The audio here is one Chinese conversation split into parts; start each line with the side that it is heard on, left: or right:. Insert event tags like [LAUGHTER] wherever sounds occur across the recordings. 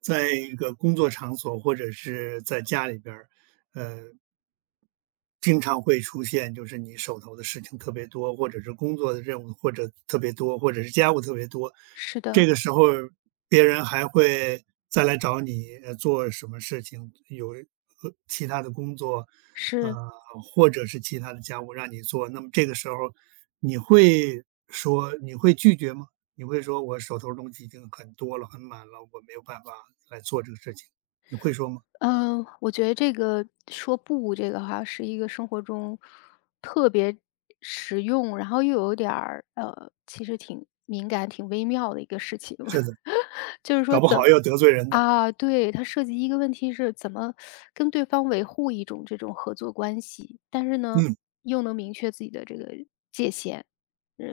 right: 在一个工作场所或者是在家里边儿，呃，经常会出现，就是你手头的事情特别多，或者是工作的任务或者特别多，或者是家务特别多。
left: 是
right: 这
left: 的，
right: 个时候，别人还会再来找你做什么事情，有其他的工作，
left: 是，
right: 呃，或者是其他的家务让你做。那么这个时候，你会说你会拒绝吗？你会说我手头东西已经很多了，很满了，我没有办法来做这个事情，你会说吗？
left: 嗯，我觉得这个说不这个哈，是一个生活中特别实用，然后又有点儿其实挺敏感、挺微妙的一个事情。
right: 是的，
left: [LAUGHS] 就是说
right: 搞不
left: 怎
right: 好
left: 么。
right: 要得罪人的。
left: 啊，对，它涉及一个问题是怎么跟对方维护一种这种合作关系，但是呢，
right: 嗯
left: 又能明确自己的这个界限。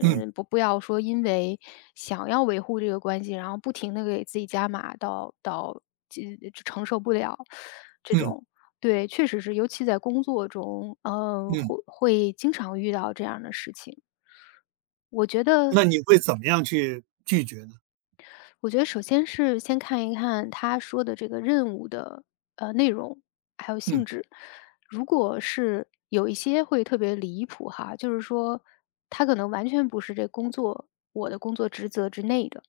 right: 嗯
left: 不要说因为想要维护这个关系，然后不停的给自己加码到就承受不了这
right: 嗯。
left: 种。对，确实是，尤其在工作中，
right: 嗯，
left: 会经常遇到这样的事情。我觉得
right: 那你会怎么样去拒绝呢？
left: 我觉得首先是先看一看他说的这个任务的内容，还有
right: 嗯
left: 性质。如果是有一些会特别离谱哈，就是说他可能完全不是这工作我的工作职责之内的，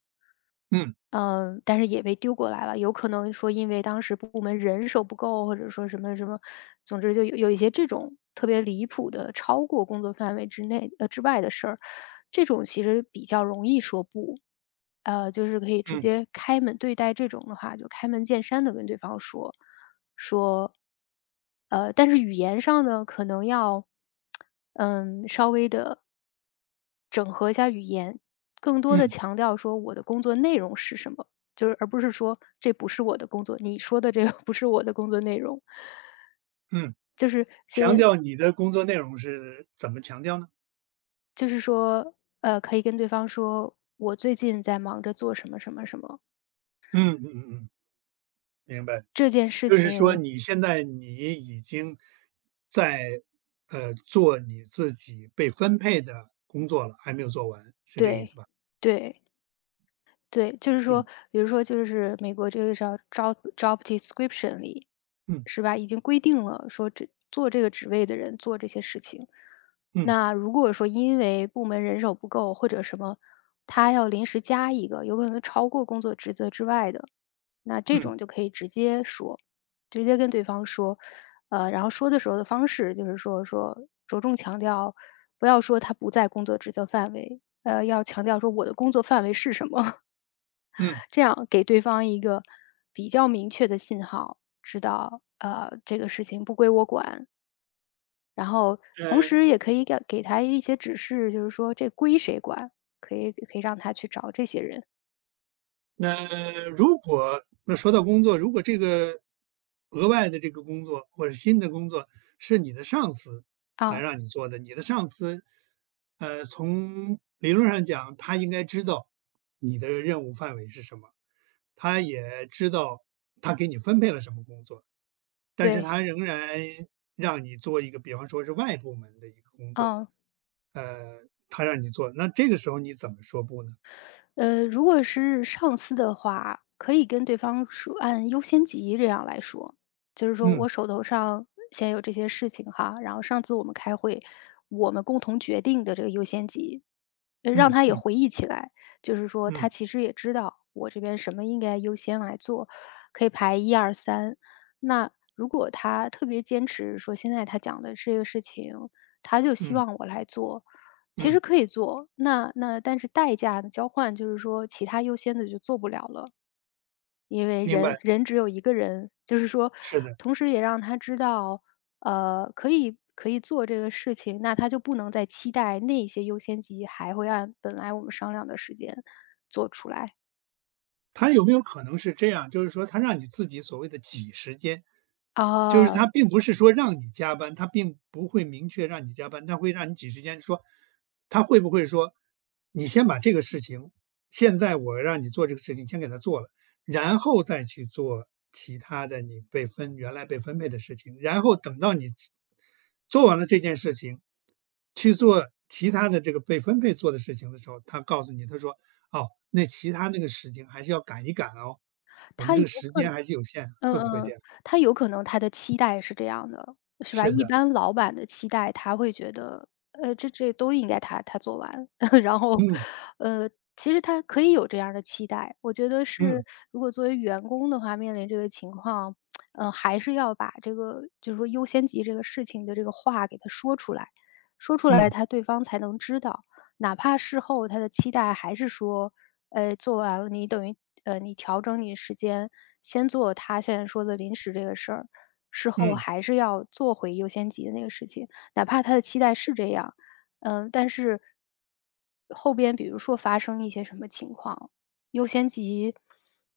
right: 嗯
left: 嗯，但是也被丢过来了，有可能说因为当时部门人手不够，或者说什么什么，总之就有一些这种特别离谱的，超过工作范围之内之外的事儿，这种其实比较容易说不。就是可以直
right: 嗯
left: 接开门对待这种的话，就开门见山的跟对方说。但是语言上呢，可能要，稍微的整合一下语言，更多的
right: 嗯
left: 强调说我的工作内容是什么，就是而不是说这不是我的工作，你说的这个不是我的工作内容。
right: 嗯，
left: 就是
right: 强
left: 先
right: 调你的工作内容是怎么强调呢？
left: 就是说，可以跟对方说，我最近在忙着做什么什么什么，
right: 嗯嗯嗯嗯，明白。
left: 这件事
right: 就是说
left: 情。
right: 你现在你已经在，做你自己被分配的工作了，还没有做完，是这个意思
left: 对，
right: 吧？
left: 对。对，就是
right: 嗯
left: 说，比如说就是美国这个叫 job description 里，
right: 嗯
left: 是吧？已经规定了说这做这个职位的人做这些事情。
right: 嗯嗯
left: 那如果说因为部门人手不够或者什么，他要临时加一个，有可能超过工作职责之外的，那这
right: 嗯，
left: 种就可以直接说，直接跟对方说，然后说的时候的方式就是说着重强调，不要说他不在工作职责范围，要强调说我的工作范围是什么。
right: 嗯。
left: 这样给对方一个比较明确的信号，知道这个事情不归我管，然后同时也可以给他一些指示，就是说这归谁管，可以让他去找这些人。
right: 那如果那说到工作，如果这个额外的这个工作或者新的工作是你的上司来
left: 啊，
right: 让你做的，你的上司，从理论上讲，他应该知道你的任务范围是什么，他也知道他给你分配了什么工作，但是
left: 对，
right: 他仍然让你做一个，比方说是外部门的一个工作，
left: 嗯，
right: 呃，他让你做，那这个时候你怎么说不呢？
left: 如果是上司的话，可以跟对方说按优先级这样来说，就是说
right: 嗯
left: 我手头上现在有这些事情哈，然后上次我们开会，我们共同决定的这个优先级让
right: 嗯
left: 他也
right: 嗯
left: 回忆起来，就是说
right: 嗯
left: 他其实也知道我这边什么应该优先来做，可以排一二三。那如果他特别坚持说现在他讲的这个事情，他就希
right: 嗯
left: 望我来做，其
right: 嗯。
left: 实可以做，那但是代价的交换就是说其他优先的就做不了了。因为
right: 明白，
left: 人只有一个人，就是说，
right: 是的。
left: 同时也让他知道，可以做这个事情，那他就不能再期待那些优先级还会按本来我们商量的时间做出来。
right: 他有没有可能是这样，就是说他让你自己所谓的挤时间，就是
left: 啊，
right: 他并不是说让你加班，他并不会明确让你加班，他会让你挤时间说，他会不会说，你先把这个事情，现在我让你做这个事情，先给他做了，然后再去做其他的你原来被分配的事情，然后等到你做完了这件事情，去做其他的这个被分配做的事情的时候，他告诉你，他说哦，那其他那个事情还是要赶一赶哦，我们
left: 他
right: 这
left: 有
right: 个时
left: 可
right: 间
left: 能。
right: 还是有限，
left: 嗯
right: 会不会这
left: 嗯，
right: 样？
left: 他有可能他的期待是这样的，是吧？
right: 是
left: 一
right: 的，
left: 般老板的期待，他会觉得，这都应该他做完，[LAUGHS] 然后，
right: 嗯
left: 呃，其实他可以有这样的期待。我觉得
right: 嗯
left: 是，如果作为员工的话，面临这个情况，还是要把这个就是说优先级这个事情的这个话给他说出来。说出来，
right: 嗯
left: 他对方才能知道。哪怕事后他的期待还是说，做完了，你等于你调整你时间，先做他现在说的临时这个事儿，事后
right: 嗯
left: 还是要做回优先级的那个事情，哪怕他的期待是这样，但是后边比如说发生一些什么情况，优先级，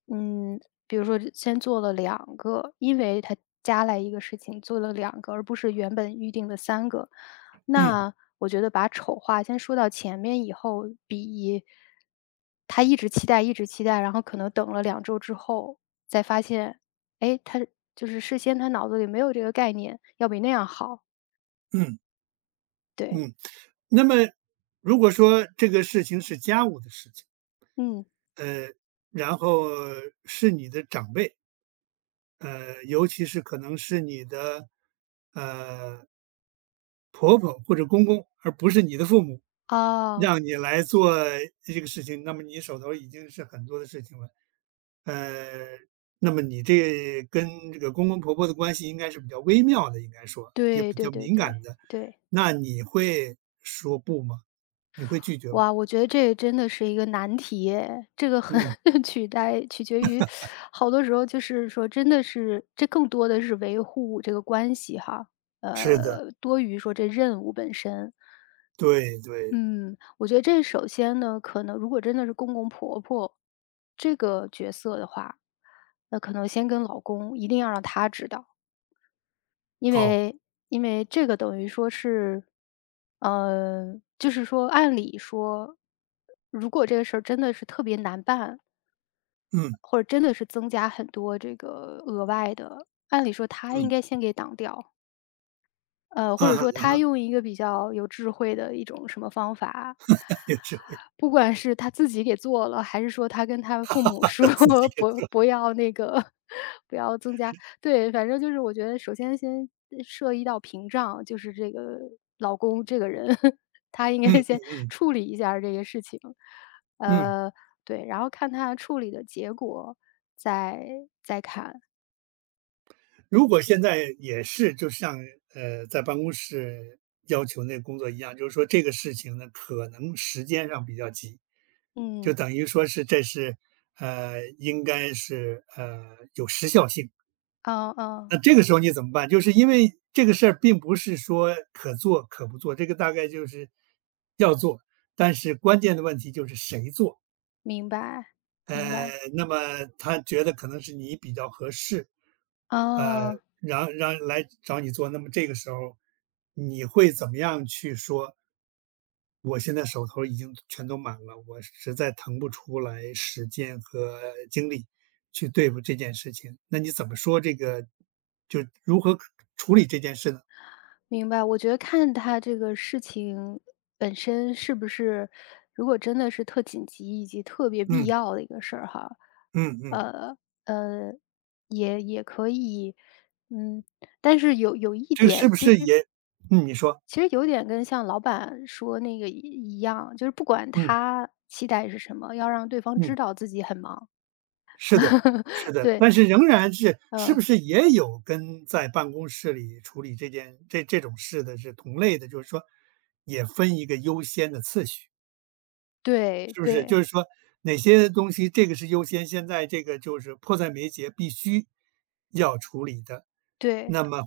left: 嗯，比如说先做了两个，因为他加来一个事情做了两个，而不是原本预定的三个，
right: 嗯
left: 那我觉得把丑话先说到前面以后，比他一直期待一直期待，然后可能等了2周之后再发现，哎，他就是事先他脑子里没有这个概念，要比那样好。
right: 嗯
left: 对，
right: 嗯。那么如果说这个事情是家务的事情，
left: 嗯，
right: 呃，然后是你的长辈，尤其是可能是你的呃婆婆或者公公，而不是你的父母，
left: 哦，
right: 让你来做这个事情，那么你手头已经是很多的事情了。呃，那么你这跟这个公公婆婆的关系应该是比较微妙的，应该说也
left: 对
right: 比
left: 对
right: 较
left: 对
right: 敏
left: 对，
right: 感的，
left: 对。
right: 那你会说不吗？你会拒绝吗？
left: 哇，我觉得这真的是一个难题耶，这个很
right: 嗯，
left: [LAUGHS] 取决于，好多时候就是说，真的是这更多的是维护这个关系哈，
right: 是的，
left: 多于说这任务本身。
right: 对对，
left: 嗯，我觉得这首先呢，可能如果真的是公公婆婆这个角色的话，那可能先跟老公一定要让他知道。因
right: 哦，
left: 为因为这个等于说是，就是说按理说，如果这个事儿真的是特别难办，
right: 嗯
left: 或者真的是增加很多这个额外的，按理说他应
right: 嗯，
left: 该先给挡掉。或者
right: 啊，
left: 说他用一个比较有智慧的一种什么方法，
right: [LAUGHS] 有智慧
left: 不管是他自己给做了，还是说他跟他父母说
right: 的，自己
left: [LAUGHS]
right: 给
left: 不
right: 做，
left: 不要那个 [LAUGHS] 不要增加。对，反正就是我觉得首先设一道屏障，就是这个老公这个人，[LAUGHS] 他应
right: 嗯
left: 该
right: 嗯
left: 先
right: 嗯
left: 处理一下儿这个事情。
right: 嗯。
left: 呃，对，然后看他处理的结果再再看。
right: 如果现在也是就像在办公室要求那工作一样，就是说这个事情呢，可能时间上比较急，就
left: 嗯，
right: 等于说是这是，应该是，有时效性。
left: 嗯嗯，
right: 那这个时候你怎么办？就是因为这个事儿并不是说可做可不做，这个大概就是要做，但是关键的问题就是谁做。
left: 明白，明白。
right: 那么他觉得可能是你比较合适，呃，
left: 哦，
right: 让来找你做，那么这个时候你会怎么样去说我现在手头已经全都满了，我实在腾不出来时间和精力去对付这件事情。那你怎么说这个就如何可处理这件事呢？
left: 明白。我觉得看他这个事情本身是不是，如果真的是特紧急以及特别必
right: 嗯
left: 要的一个事儿哈，
right: 嗯嗯。
left: 呃呃，也可以，嗯，但是有一
right: 这个是
left: 点，
right: 不
left: 其
right: 是
left: 实
right: 也嗯，你说，
left: 其实有点跟像老板说那个一样，就是不管
right: 嗯
left: 他期待是什么，要让对方知
right: 嗯，
left: 道自己很忙。
right: 是的是
left: [LAUGHS]
right: 的，
left: 对，
right: 但是仍然是是
left: 呃，
right: 不是也有跟在办公室里处理这件这这种事的是同类的，就是说也分一个优先的次序？
left: 对
right: 是不是？就
left: 对
right: 是说哪些东西这个是优先，现在这个就是迫在眉睫，必须要处理的。
left: 对，
right: 那么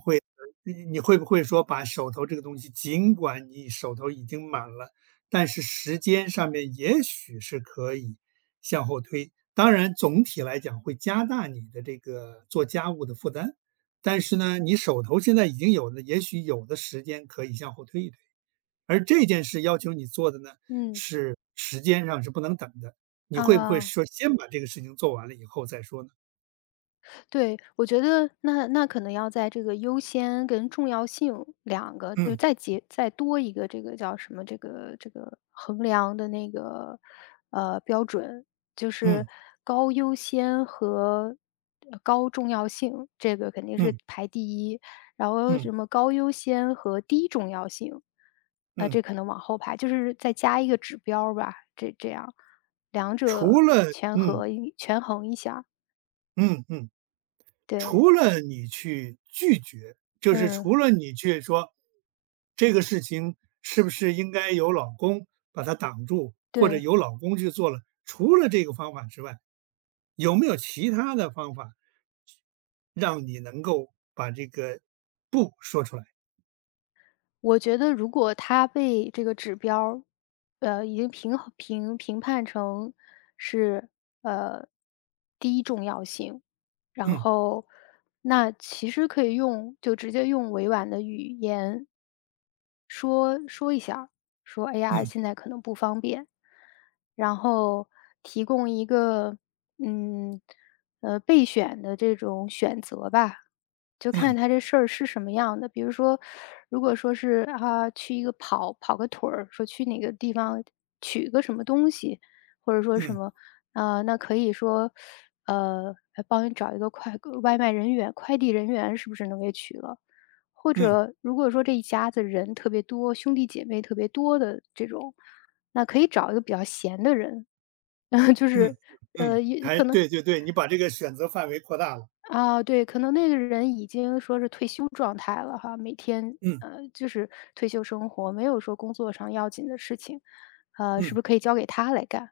right: 你你会不会说把手头这个东西，尽管你手头已经满了，但是时间上面也许是可以向后推。当然，总体来讲会加大你的这个做家务的负担，但是呢，你手头现在已经有的，也许有的时间可以向后推一推。而这件事要求你做的呢，
left: 嗯，
right: 是时间上是不能等的，你会不会
left: 啊。
right: 说先把这个事情做完了以后再说呢？
left: 对，我觉得那可能要在这个优先跟重要性两个，就
right: 嗯
left: 再多一个这个叫什么这个衡量的那个标准，就
right: 嗯
left: 是高优先和高重要性，这个肯定是
right: 嗯
left: 排第一，然后
right: 嗯
left: 什么高优先和低重要性，
right: 嗯，
left: 这可能往后排，就是再加一个指标儿吧，这样两
right: 除
left: 者
right: 了嗯
left: 权衡一下儿。
right: 嗯嗯，
left: 对，
right: 除了你去拒绝，就是
left: 嗯。
right: 除了你去说这个事情是不是应该由老公把它挡住，或者
left: 对，
right: 由老公去做了，除了这个方法之外，有没有其他的方法让你能够把这个不说出来？
left: 我觉得如果他被这个指标儿已经评衡评评判成是，呃，低重要性，然
right: 嗯。
left: 后那其实可以用就直接用委婉的语言说一下儿说：“哎呀，
right: 嗯
left: 现在可能不方便。”然后提供一个，嗯，备选的这种选择吧。就看
right: 嗯
left: 他这事儿是什么样的。比如说，如果说是啊，去一个跑个腿儿，说去哪个地方取个什么东西，或者说什
right: 嗯
left: 么，啊，那可以说，来帮你找一个外卖人员、快递人员，是不是能给取了？或
right: 嗯
left: 者如果说这一家子人特别多，兄弟姐妹特别多的这种，那可以找一个比较闲的人，[LAUGHS] 然后就
right: 嗯
left: 是
right: 嗯，
left: 也
right: 还
left: 可能。
right: 对对对，你把这个选择范围扩大了。
left: 啊，对，可能那个人已经说是退休状态了哈，每天，
right: 嗯
left: 就是退休生活，没有说工作上要紧的事情，是
right: 嗯
left: 不是可以交给他来干？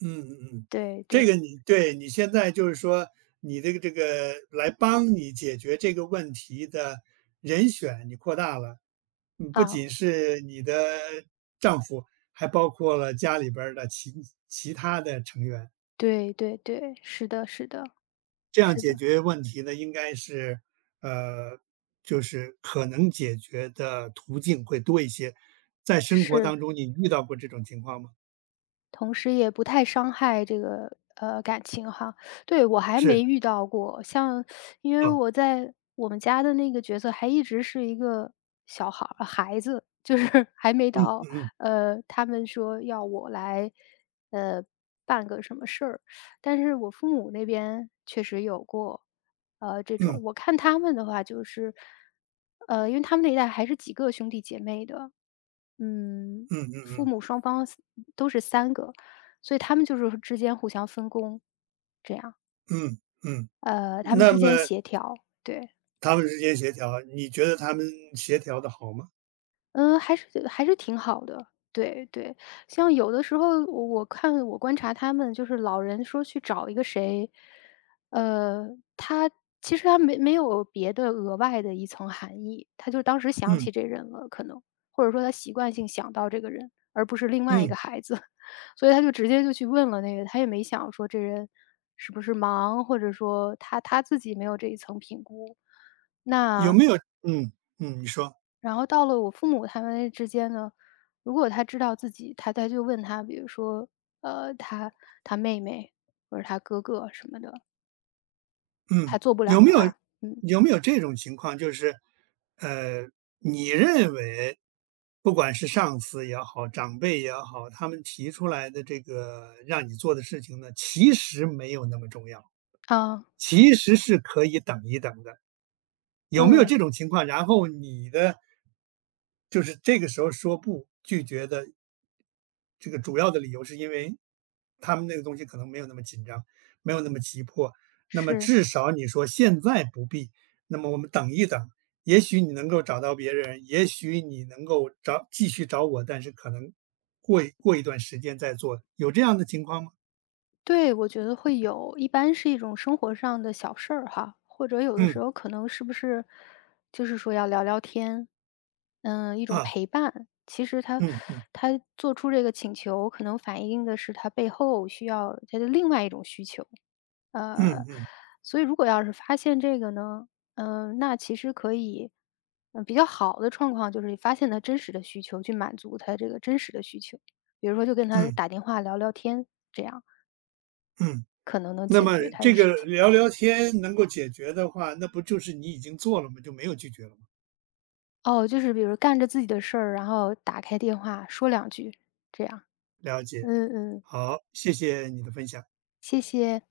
right: 嗯嗯嗯，
left: 对
right: 这
left: 对，
right: 个你对你现在就是说，你这个来帮你解决这个问题的人选你扩大了，嗯不
left: 啊，
right: 仅是你的丈夫，还包括了家里边儿的其他的成员。
left: 对对对，是的是的
right: 这样
left: 是
right: 解
left: 的，
right: 决问题呢，应该是，呃，就是可能解决的途径会多一些。在生活当
left: 是。
right: 中，你遇到过这种情况吗？
left: 同时也不太伤害这个，感情哈。对，我还
right: 是，
left: 没遇到过，像因为
right: 哦
left: 我在我们家的那个角色还一直是一个小孩儿孩子，[LAUGHS] 就是还没
right: 嗯
left: 到，
right: 嗯
left: 他们说要我来，呃，办个什么事儿。但是我父母那边确实有过，这
right: 嗯
left: 种我看他们的话就是，因为他们那一代还是几个兄弟姐妹的，嗯，
right: 嗯嗯
left: 父
right: 嗯
left: 母双方是都是三个，所以他们就是之间互相分工，这样，
right: 嗯嗯嗯。
left: 他们
right: 那
left: 之
right: 么
left: 间协调。对。
right: 他们之间协调，你觉得他们协调的好吗？
left: 嗯，还是觉得还是挺好的，对对。像有的时候我观察他们，就是老人说去找一个谁，呃，他其实他没有别的额外的一层含义，他就当时想
right: 嗯
left: 起这人了，可能或者说他习惯性想到这个人，而不是另外一个
right: 嗯，
left: 孩子，[LAUGHS] 所以他就直接就去问了那个，他也没想说这人是不是忙，或者说他自己没有这一层评估，
right: 有
left: 那
right: 没有嗯嗯，你说。
left: 然后到了我父母他们之间呢，如果他知道自己，他就问他，比如说，呃，他他妹妹或者他哥哥什么的，他
right: 嗯，
left: 做不了
right: 有没
left: 的
right: 有
left: 话，嗯
right: 有没有这种情况，就是，呃，你认为，不管是上司也好，长辈也好，他们提出来的这个让你做的事情呢，其实没有那么重要，
left: 啊，
right: 其实是可以等一等的，有没有
left: 嗯，
right: 这种情况？然后你的就是这个时候说不，拒绝的这个主要的理由是因为他们那个东西可能没有那么紧张，没有那么急迫。那么
left: 是，
right: 至少你说现在不必，那么我们等一等，也许你能够找到别人，也许你能够找继续找我，但是可能过一段时间再做，有这样的情况吗？
left: 对，我觉得会有，一般是一种生活上的小事儿哈，或者有的时
right: 嗯
left: 候可能是不是就是说要聊聊天，一种
right: 啊，
left: 陪伴。其实他
right: 嗯嗯
left: 他做出这个请求，可能反映的是他背后需要他的另外一种需求。
right: 嗯
left: 呃，
right: 嗯
left: 所以如果要是发现这个呢，那其实可以，比较好的状况就是发现他真实的需求，去满足他这个真实的需求。比如说就跟他
right: 嗯
left: 打电话聊聊天，这样
right: 嗯。
left: 可能能
right: 那
left: 解
right: 么
left: 决他的
right: 这
left: 事
right: 个
left: 情。
right: 聊聊天能够解决的话，那不就是你已经做了吗？就没有拒绝了吗？
left: 哦，就是比如干着自己的事儿，然后打开电话说两句，这样。
right: 了解，
left: 嗯嗯，
right: 好，谢谢你的分享。
left: 谢谢。